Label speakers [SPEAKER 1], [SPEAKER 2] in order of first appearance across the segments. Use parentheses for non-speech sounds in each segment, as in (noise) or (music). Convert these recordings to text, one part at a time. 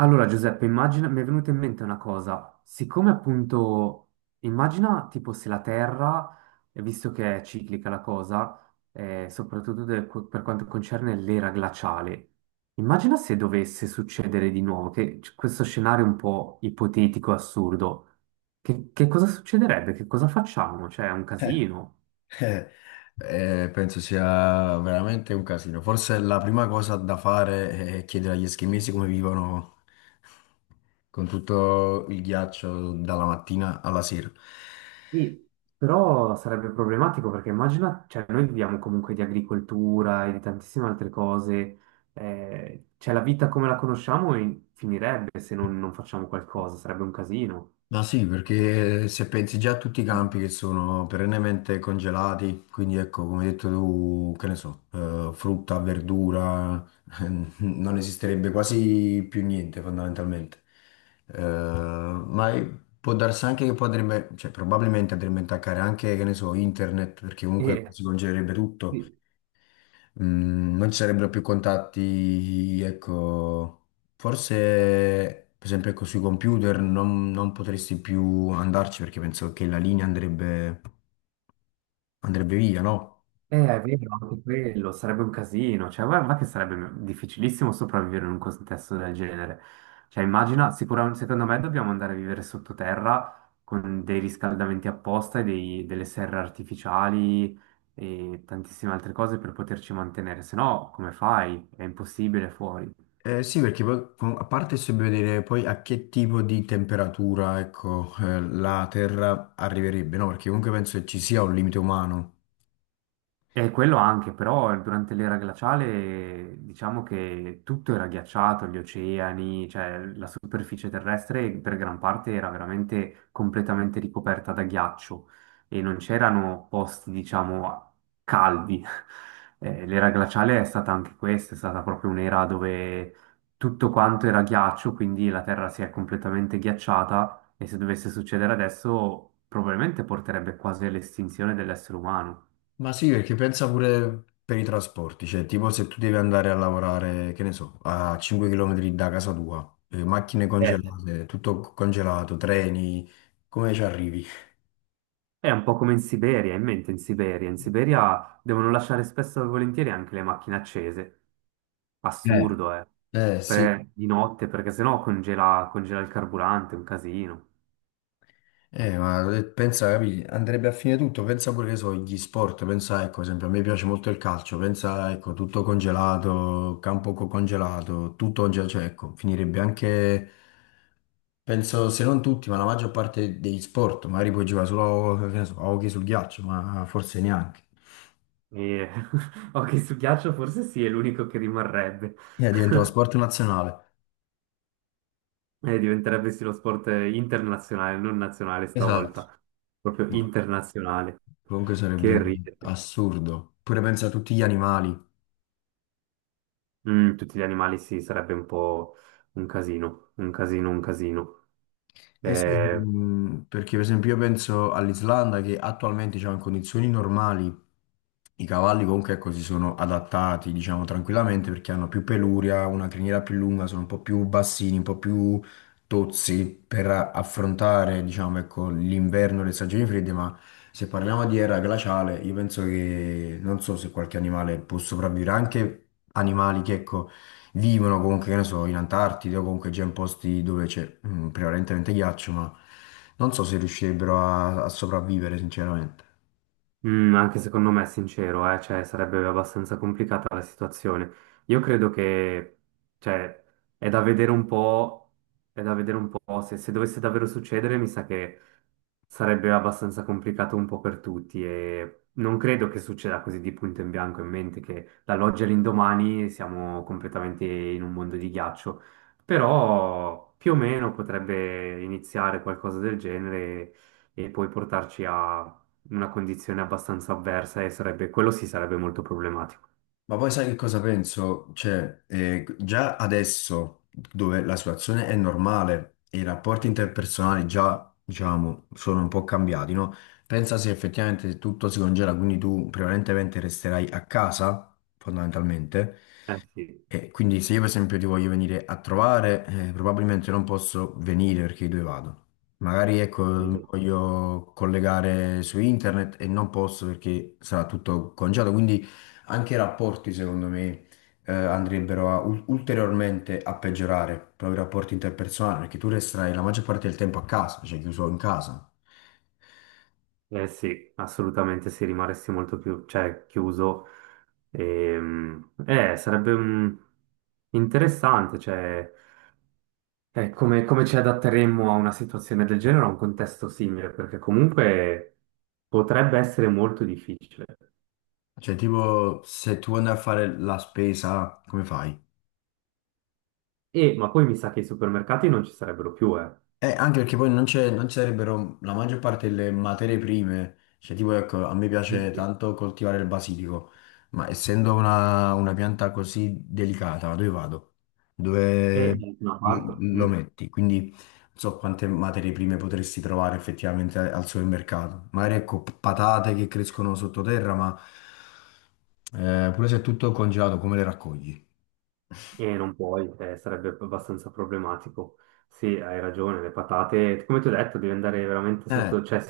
[SPEAKER 1] Allora, Giuseppe, immagina, mi è venuta in mente una cosa. Siccome appunto, immagina tipo se la Terra, visto che è ciclica la cosa, soprattutto per quanto concerne l'era glaciale, immagina se dovesse succedere di nuovo, che questo scenario è un po' ipotetico, assurdo, che cosa succederebbe? Che cosa facciamo? Cioè, è un
[SPEAKER 2] Eh,
[SPEAKER 1] casino.
[SPEAKER 2] eh, Penso sia veramente un casino. Forse la prima cosa da fare è chiedere agli eschimesi come vivono con tutto il ghiaccio dalla mattina alla sera.
[SPEAKER 1] Sì, però sarebbe problematico perché immagina, cioè noi viviamo comunque di agricoltura e di tantissime altre cose, cioè la vita come la conosciamo finirebbe se non facciamo qualcosa, sarebbe un casino.
[SPEAKER 2] Ma sì,
[SPEAKER 1] Eh,
[SPEAKER 2] perché se pensi già a tutti i campi che sono perennemente congelati, quindi ecco, come hai detto tu, che ne so, frutta, verdura, (laughs) non esisterebbe quasi più niente fondamentalmente. Eh, ma è- Può darsi anche che poi andrebbe, cioè probabilmente andrebbe a intaccare anche, che ne so, internet, perché comunque
[SPEAKER 1] E,
[SPEAKER 2] si congelerebbe
[SPEAKER 1] sì.
[SPEAKER 2] tutto. Mm, non ci sarebbero più contatti, ecco, forse per esempio ecco, sui computer non potresti più andarci perché penso che la linea andrebbe via, no?
[SPEAKER 1] È vero, anche quello sarebbe un casino, cioè guarda che sarebbe difficilissimo sopravvivere in un contesto del genere. Cioè immagina, sicuramente secondo me dobbiamo andare a vivere sottoterra con dei riscaldamenti apposta e delle serre artificiali e tantissime altre cose per poterci mantenere, se no come fai? È impossibile fuori.
[SPEAKER 2] Sì, perché poi a parte se vedere poi a che tipo di temperatura, ecco, la Terra arriverebbe, no? Perché comunque penso che ci sia un limite umano.
[SPEAKER 1] E quello anche, però durante l'era glaciale diciamo che tutto era ghiacciato, gli oceani, cioè la superficie terrestre per gran parte era veramente completamente ricoperta da ghiaccio e non c'erano posti, diciamo, caldi. (laughs) L'era glaciale è stata anche questa, è stata proprio un'era dove tutto quanto era ghiaccio, quindi la Terra si è completamente ghiacciata e se dovesse succedere adesso probabilmente porterebbe quasi all'estinzione dell'essere umano.
[SPEAKER 2] Ma sì, perché pensa pure per i trasporti, cioè tipo se tu devi andare a lavorare, che ne so, a 5 km da casa tua, macchine
[SPEAKER 1] Eh,
[SPEAKER 2] congelate, tutto congelato, treni, come ci arrivi?
[SPEAKER 1] È un po' come in Siberia, in mente in Siberia. In Siberia devono lasciare spesso e volentieri anche le macchine accese.
[SPEAKER 2] Eh.
[SPEAKER 1] Assurdo, eh.
[SPEAKER 2] Eh sì,
[SPEAKER 1] Di notte, perché sennò congela, congela il carburante, è un casino.
[SPEAKER 2] Pensa, capi, andrebbe a fine tutto, pensa pure che so, gli sport, pensa ecco, ad esempio, a me piace molto il calcio, pensa ecco, tutto congelato, congelato, tutto congelato, cioè ecco, finirebbe anche... Penso se non tutti, ma la maggior parte degli sport, magari puoi giocare solo che ne so, a hockey sul ghiaccio, ma forse neanche.
[SPEAKER 1] E... (laughs) Ok, su ghiaccio forse sì, è l'unico che rimarrebbe. (laughs)
[SPEAKER 2] Diventa lo sport nazionale.
[SPEAKER 1] E diventerebbe sì lo sport internazionale, non nazionale
[SPEAKER 2] Esatto.
[SPEAKER 1] stavolta. Proprio
[SPEAKER 2] No,
[SPEAKER 1] internazionale.
[SPEAKER 2] comunque sarebbe
[SPEAKER 1] Che ridere.
[SPEAKER 2] assurdo. Pure pensa a tutti gli animali.
[SPEAKER 1] Mm, tutti gli animali sì, sarebbe un po' un casino, un casino, un casino.
[SPEAKER 2] Eh sì,
[SPEAKER 1] Eh,
[SPEAKER 2] mm, perché per esempio io penso all'Islanda che attualmente diciamo, in condizioni normali i cavalli comunque ecco, si sono adattati diciamo, tranquillamente perché hanno più peluria, una criniera più lunga, sono un po' più bassini, un po' più tozzi per affrontare diciamo, ecco, l'inverno e le stagioni fredde, ma se parliamo di era glaciale io penso che non so se qualche animale può sopravvivere, anche animali che ecco, vivono comunque, che ne so, in Antartide o comunque già in posti dove c'è mm, prevalentemente ghiaccio, ma non so se riuscirebbero a sopravvivere, sinceramente.
[SPEAKER 1] Mm, anche secondo me è sincero, cioè, sarebbe abbastanza complicata la situazione. Io credo che, cioè, è da vedere un po', è da vedere un po' se dovesse davvero succedere, mi sa che sarebbe abbastanza complicato un po' per tutti e non credo che succeda così di punto in bianco in mente che dall'oggi all'indomani siamo completamente in un mondo di ghiaccio, però più o meno potrebbe iniziare qualcosa del genere e poi portarci a una condizione abbastanza avversa e sarebbe, quello sì sarebbe molto problematico.
[SPEAKER 2] Ma poi sai che cosa penso? Cioè, già adesso, dove la situazione è normale e i rapporti interpersonali già, diciamo, sono un po' cambiati, no? Pensa se effettivamente tutto si congela, quindi tu prevalentemente resterai a casa, fondamentalmente.
[SPEAKER 1] Eh
[SPEAKER 2] E quindi se io per esempio ti voglio venire a trovare, probabilmente non posso venire perché dove vado. Magari ecco, mm,
[SPEAKER 1] sì.
[SPEAKER 2] voglio collegare su internet e non posso perché sarà tutto congelato. Quindi anche i rapporti, secondo me, andrebbero a ulteriormente a peggiorare proprio i rapporti interpersonali, perché tu resterai la maggior parte del tempo a casa, cioè chiuso in casa.
[SPEAKER 1] Eh sì, assolutamente sì, rimarresti molto più, cioè, chiuso. Sarebbe interessante, cioè, come, come ci adatteremmo a una situazione del genere, a un contesto simile, perché comunque potrebbe essere molto difficile.
[SPEAKER 2] Cioè, tipo, se tu vuoi andare a fare la spesa, come fai?
[SPEAKER 1] E, ma poi mi sa che i supermercati non ci sarebbero più, eh.
[SPEAKER 2] Anche perché poi non ci sarebbero la maggior parte delle materie prime, cioè tipo ecco, a me piace
[SPEAKER 1] Sì.
[SPEAKER 2] tanto coltivare il basilico, ma essendo una pianta così delicata, dove vado?
[SPEAKER 1] E
[SPEAKER 2] Dove
[SPEAKER 1] da una parte.
[SPEAKER 2] mm, lo
[SPEAKER 1] Mm.
[SPEAKER 2] metti? Quindi non so quante materie prime potresti trovare effettivamente al supermercato. Magari ecco patate che crescono sottoterra, ma pure se è tutto congelato, come le raccogli?
[SPEAKER 1] E non puoi, sarebbe abbastanza problematico. Sì, hai ragione, le patate, come ti ho detto, devi andare veramente
[SPEAKER 2] Eh,
[SPEAKER 1] sotto, cioè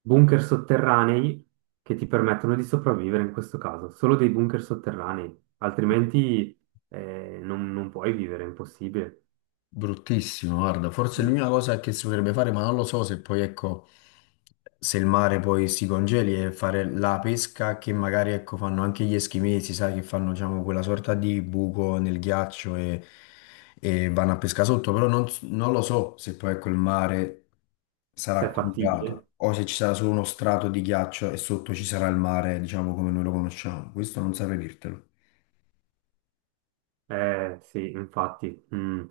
[SPEAKER 1] bunker sotterranei che ti permettono di sopravvivere in questo caso, solo dei bunker sotterranei, altrimenti non puoi vivere, è impossibile.
[SPEAKER 2] Bruttissimo, guarda, forse
[SPEAKER 1] Se
[SPEAKER 2] l'unica cosa che si potrebbe fare, ma non lo so se poi, ecco, se il mare poi si congeli è fare la pesca che magari, ecco, fanno anche gli eschimesi, sai, che fanno, diciamo, quella sorta di buco nel ghiaccio e vanno a pesca sotto, però non, non lo so se poi, ecco, il mare
[SPEAKER 1] è
[SPEAKER 2] sarà
[SPEAKER 1] fattibile.
[SPEAKER 2] congelato o se ci sarà solo uno strato di ghiaccio e sotto ci sarà il mare, diciamo, come noi lo conosciamo. Questo non saprei dirtelo.
[SPEAKER 1] Eh sì, infatti, mm,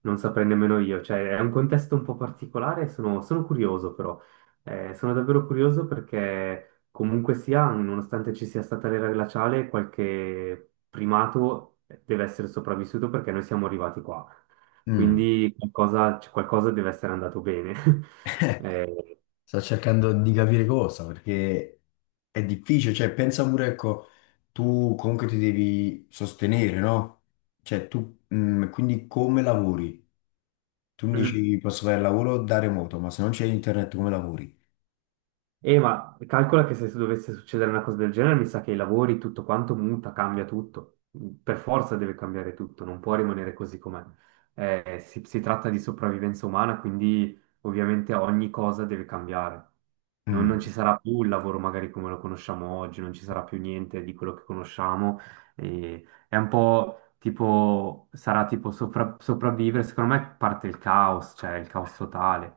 [SPEAKER 1] non saprei nemmeno io, cioè è un contesto un po' particolare, sono curioso però, eh, sono davvero curioso perché comunque sia, nonostante ci sia stata l'era glaciale, qualche primato deve essere sopravvissuto perché noi siamo arrivati qua,
[SPEAKER 2] Mm.
[SPEAKER 1] quindi qualcosa, cioè, qualcosa deve essere andato bene. (laughs) Eh,
[SPEAKER 2] Sto cercando di capire cosa, perché è difficile, cioè pensa pure, ecco, tu comunque ti devi sostenere, no? Cioè tu, mm, quindi come lavori? Tu mi
[SPEAKER 1] mm.
[SPEAKER 2] dici posso fare il lavoro da remoto, ma se non c'è internet come lavori?
[SPEAKER 1] E ma calcola che se dovesse succedere una cosa del genere, mi sa che i lavori, tutto quanto muta, cambia tutto. Per forza deve cambiare tutto, non può rimanere così com'è. Si, si tratta di sopravvivenza umana, quindi ovviamente ogni cosa deve cambiare.
[SPEAKER 2] Mm.
[SPEAKER 1] Non ci sarà più il lavoro magari come lo conosciamo oggi, non ci sarà più niente di quello che conosciamo. E è un po' tipo, sarà tipo sopravvivere. Secondo me parte il caos, cioè il caos totale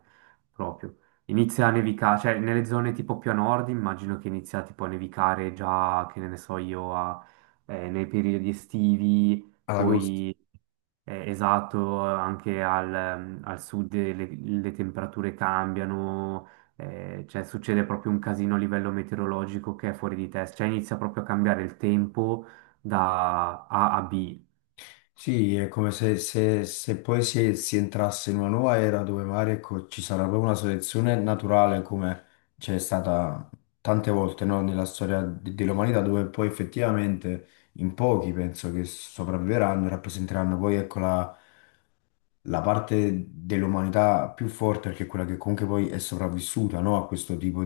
[SPEAKER 1] proprio. Inizia a nevicare, cioè nelle zone tipo più a nord immagino che inizia tipo a nevicare già, che ne so io, nei periodi estivi,
[SPEAKER 2] Allora,
[SPEAKER 1] poi esatto, anche al, al sud le temperature cambiano, cioè succede proprio un casino a livello meteorologico che è fuori di testa, cioè inizia proprio a cambiare il tempo da A a B.
[SPEAKER 2] sì, è come se, se poi si entrasse in una nuova era dove magari ecco, ci sarà proprio una selezione naturale come c'è stata tante volte no, nella storia dell'umanità dove poi effettivamente in pochi penso che sopravviveranno e rappresenteranno poi ecco, la parte dell'umanità più forte perché è quella che comunque poi è sopravvissuta no, a questo tipo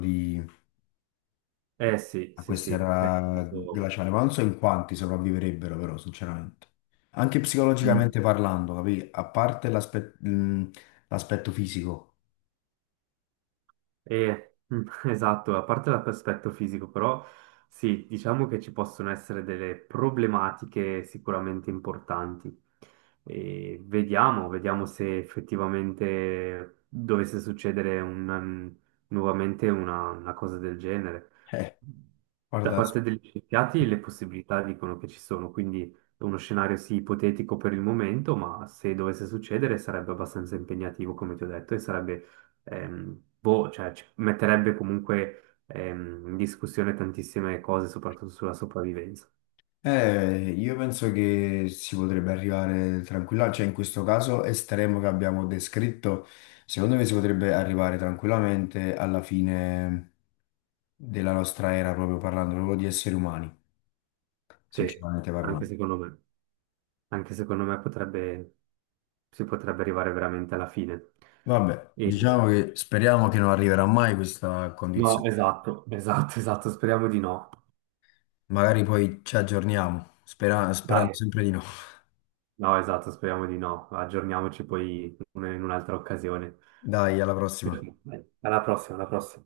[SPEAKER 1] Eh sì,
[SPEAKER 2] a
[SPEAKER 1] sì, sì. Cioè, nel
[SPEAKER 2] quest'era
[SPEAKER 1] senso,
[SPEAKER 2] glaciale, ma non so in quanti sopravviverebbero però, sinceramente. Anche
[SPEAKER 1] mm.
[SPEAKER 2] psicologicamente parlando, capì? A parte l'aspetto fisico.
[SPEAKER 1] E, mm, (laughs) esatto, a parte l'aspetto fisico, però sì, diciamo che ci possono essere delle problematiche sicuramente importanti. E vediamo, vediamo se effettivamente dovesse succedere un, nuovamente una cosa del genere.
[SPEAKER 2] (laughs) Eh,
[SPEAKER 1] Da
[SPEAKER 2] guarda,
[SPEAKER 1] parte degli scienziati le possibilità dicono che ci sono, quindi è uno scenario sì ipotetico per il momento, ma se dovesse succedere sarebbe abbastanza impegnativo, come ti ho detto, e sarebbe boh, cioè, ci metterebbe comunque in discussione tantissime cose, soprattutto sulla sopravvivenza.
[SPEAKER 2] io penso che si potrebbe arrivare tranquillamente, cioè in questo caso estremo che abbiamo descritto, secondo me si potrebbe arrivare tranquillamente alla fine della nostra era, proprio parlando proprio di esseri umani,
[SPEAKER 1] Sì,
[SPEAKER 2] sinceramente
[SPEAKER 1] anche
[SPEAKER 2] parlando.
[SPEAKER 1] secondo me. Anche secondo me potrebbe, si potrebbe arrivare veramente alla fine.
[SPEAKER 2] Vabbè,
[SPEAKER 1] E-
[SPEAKER 2] diciamo che speriamo che non arriverà mai questa
[SPEAKER 1] No,
[SPEAKER 2] condizione.
[SPEAKER 1] esatto, esatto, (laughs) esatto, speriamo di no.
[SPEAKER 2] Magari poi ci aggiorniamo, sperando
[SPEAKER 1] Dai,
[SPEAKER 2] sempre di no.
[SPEAKER 1] no, esatto, speriamo di no. Aggiorniamoci poi in un'altra occasione.
[SPEAKER 2] Dai, alla prossima.
[SPEAKER 1] Alla prossima, alla prossima.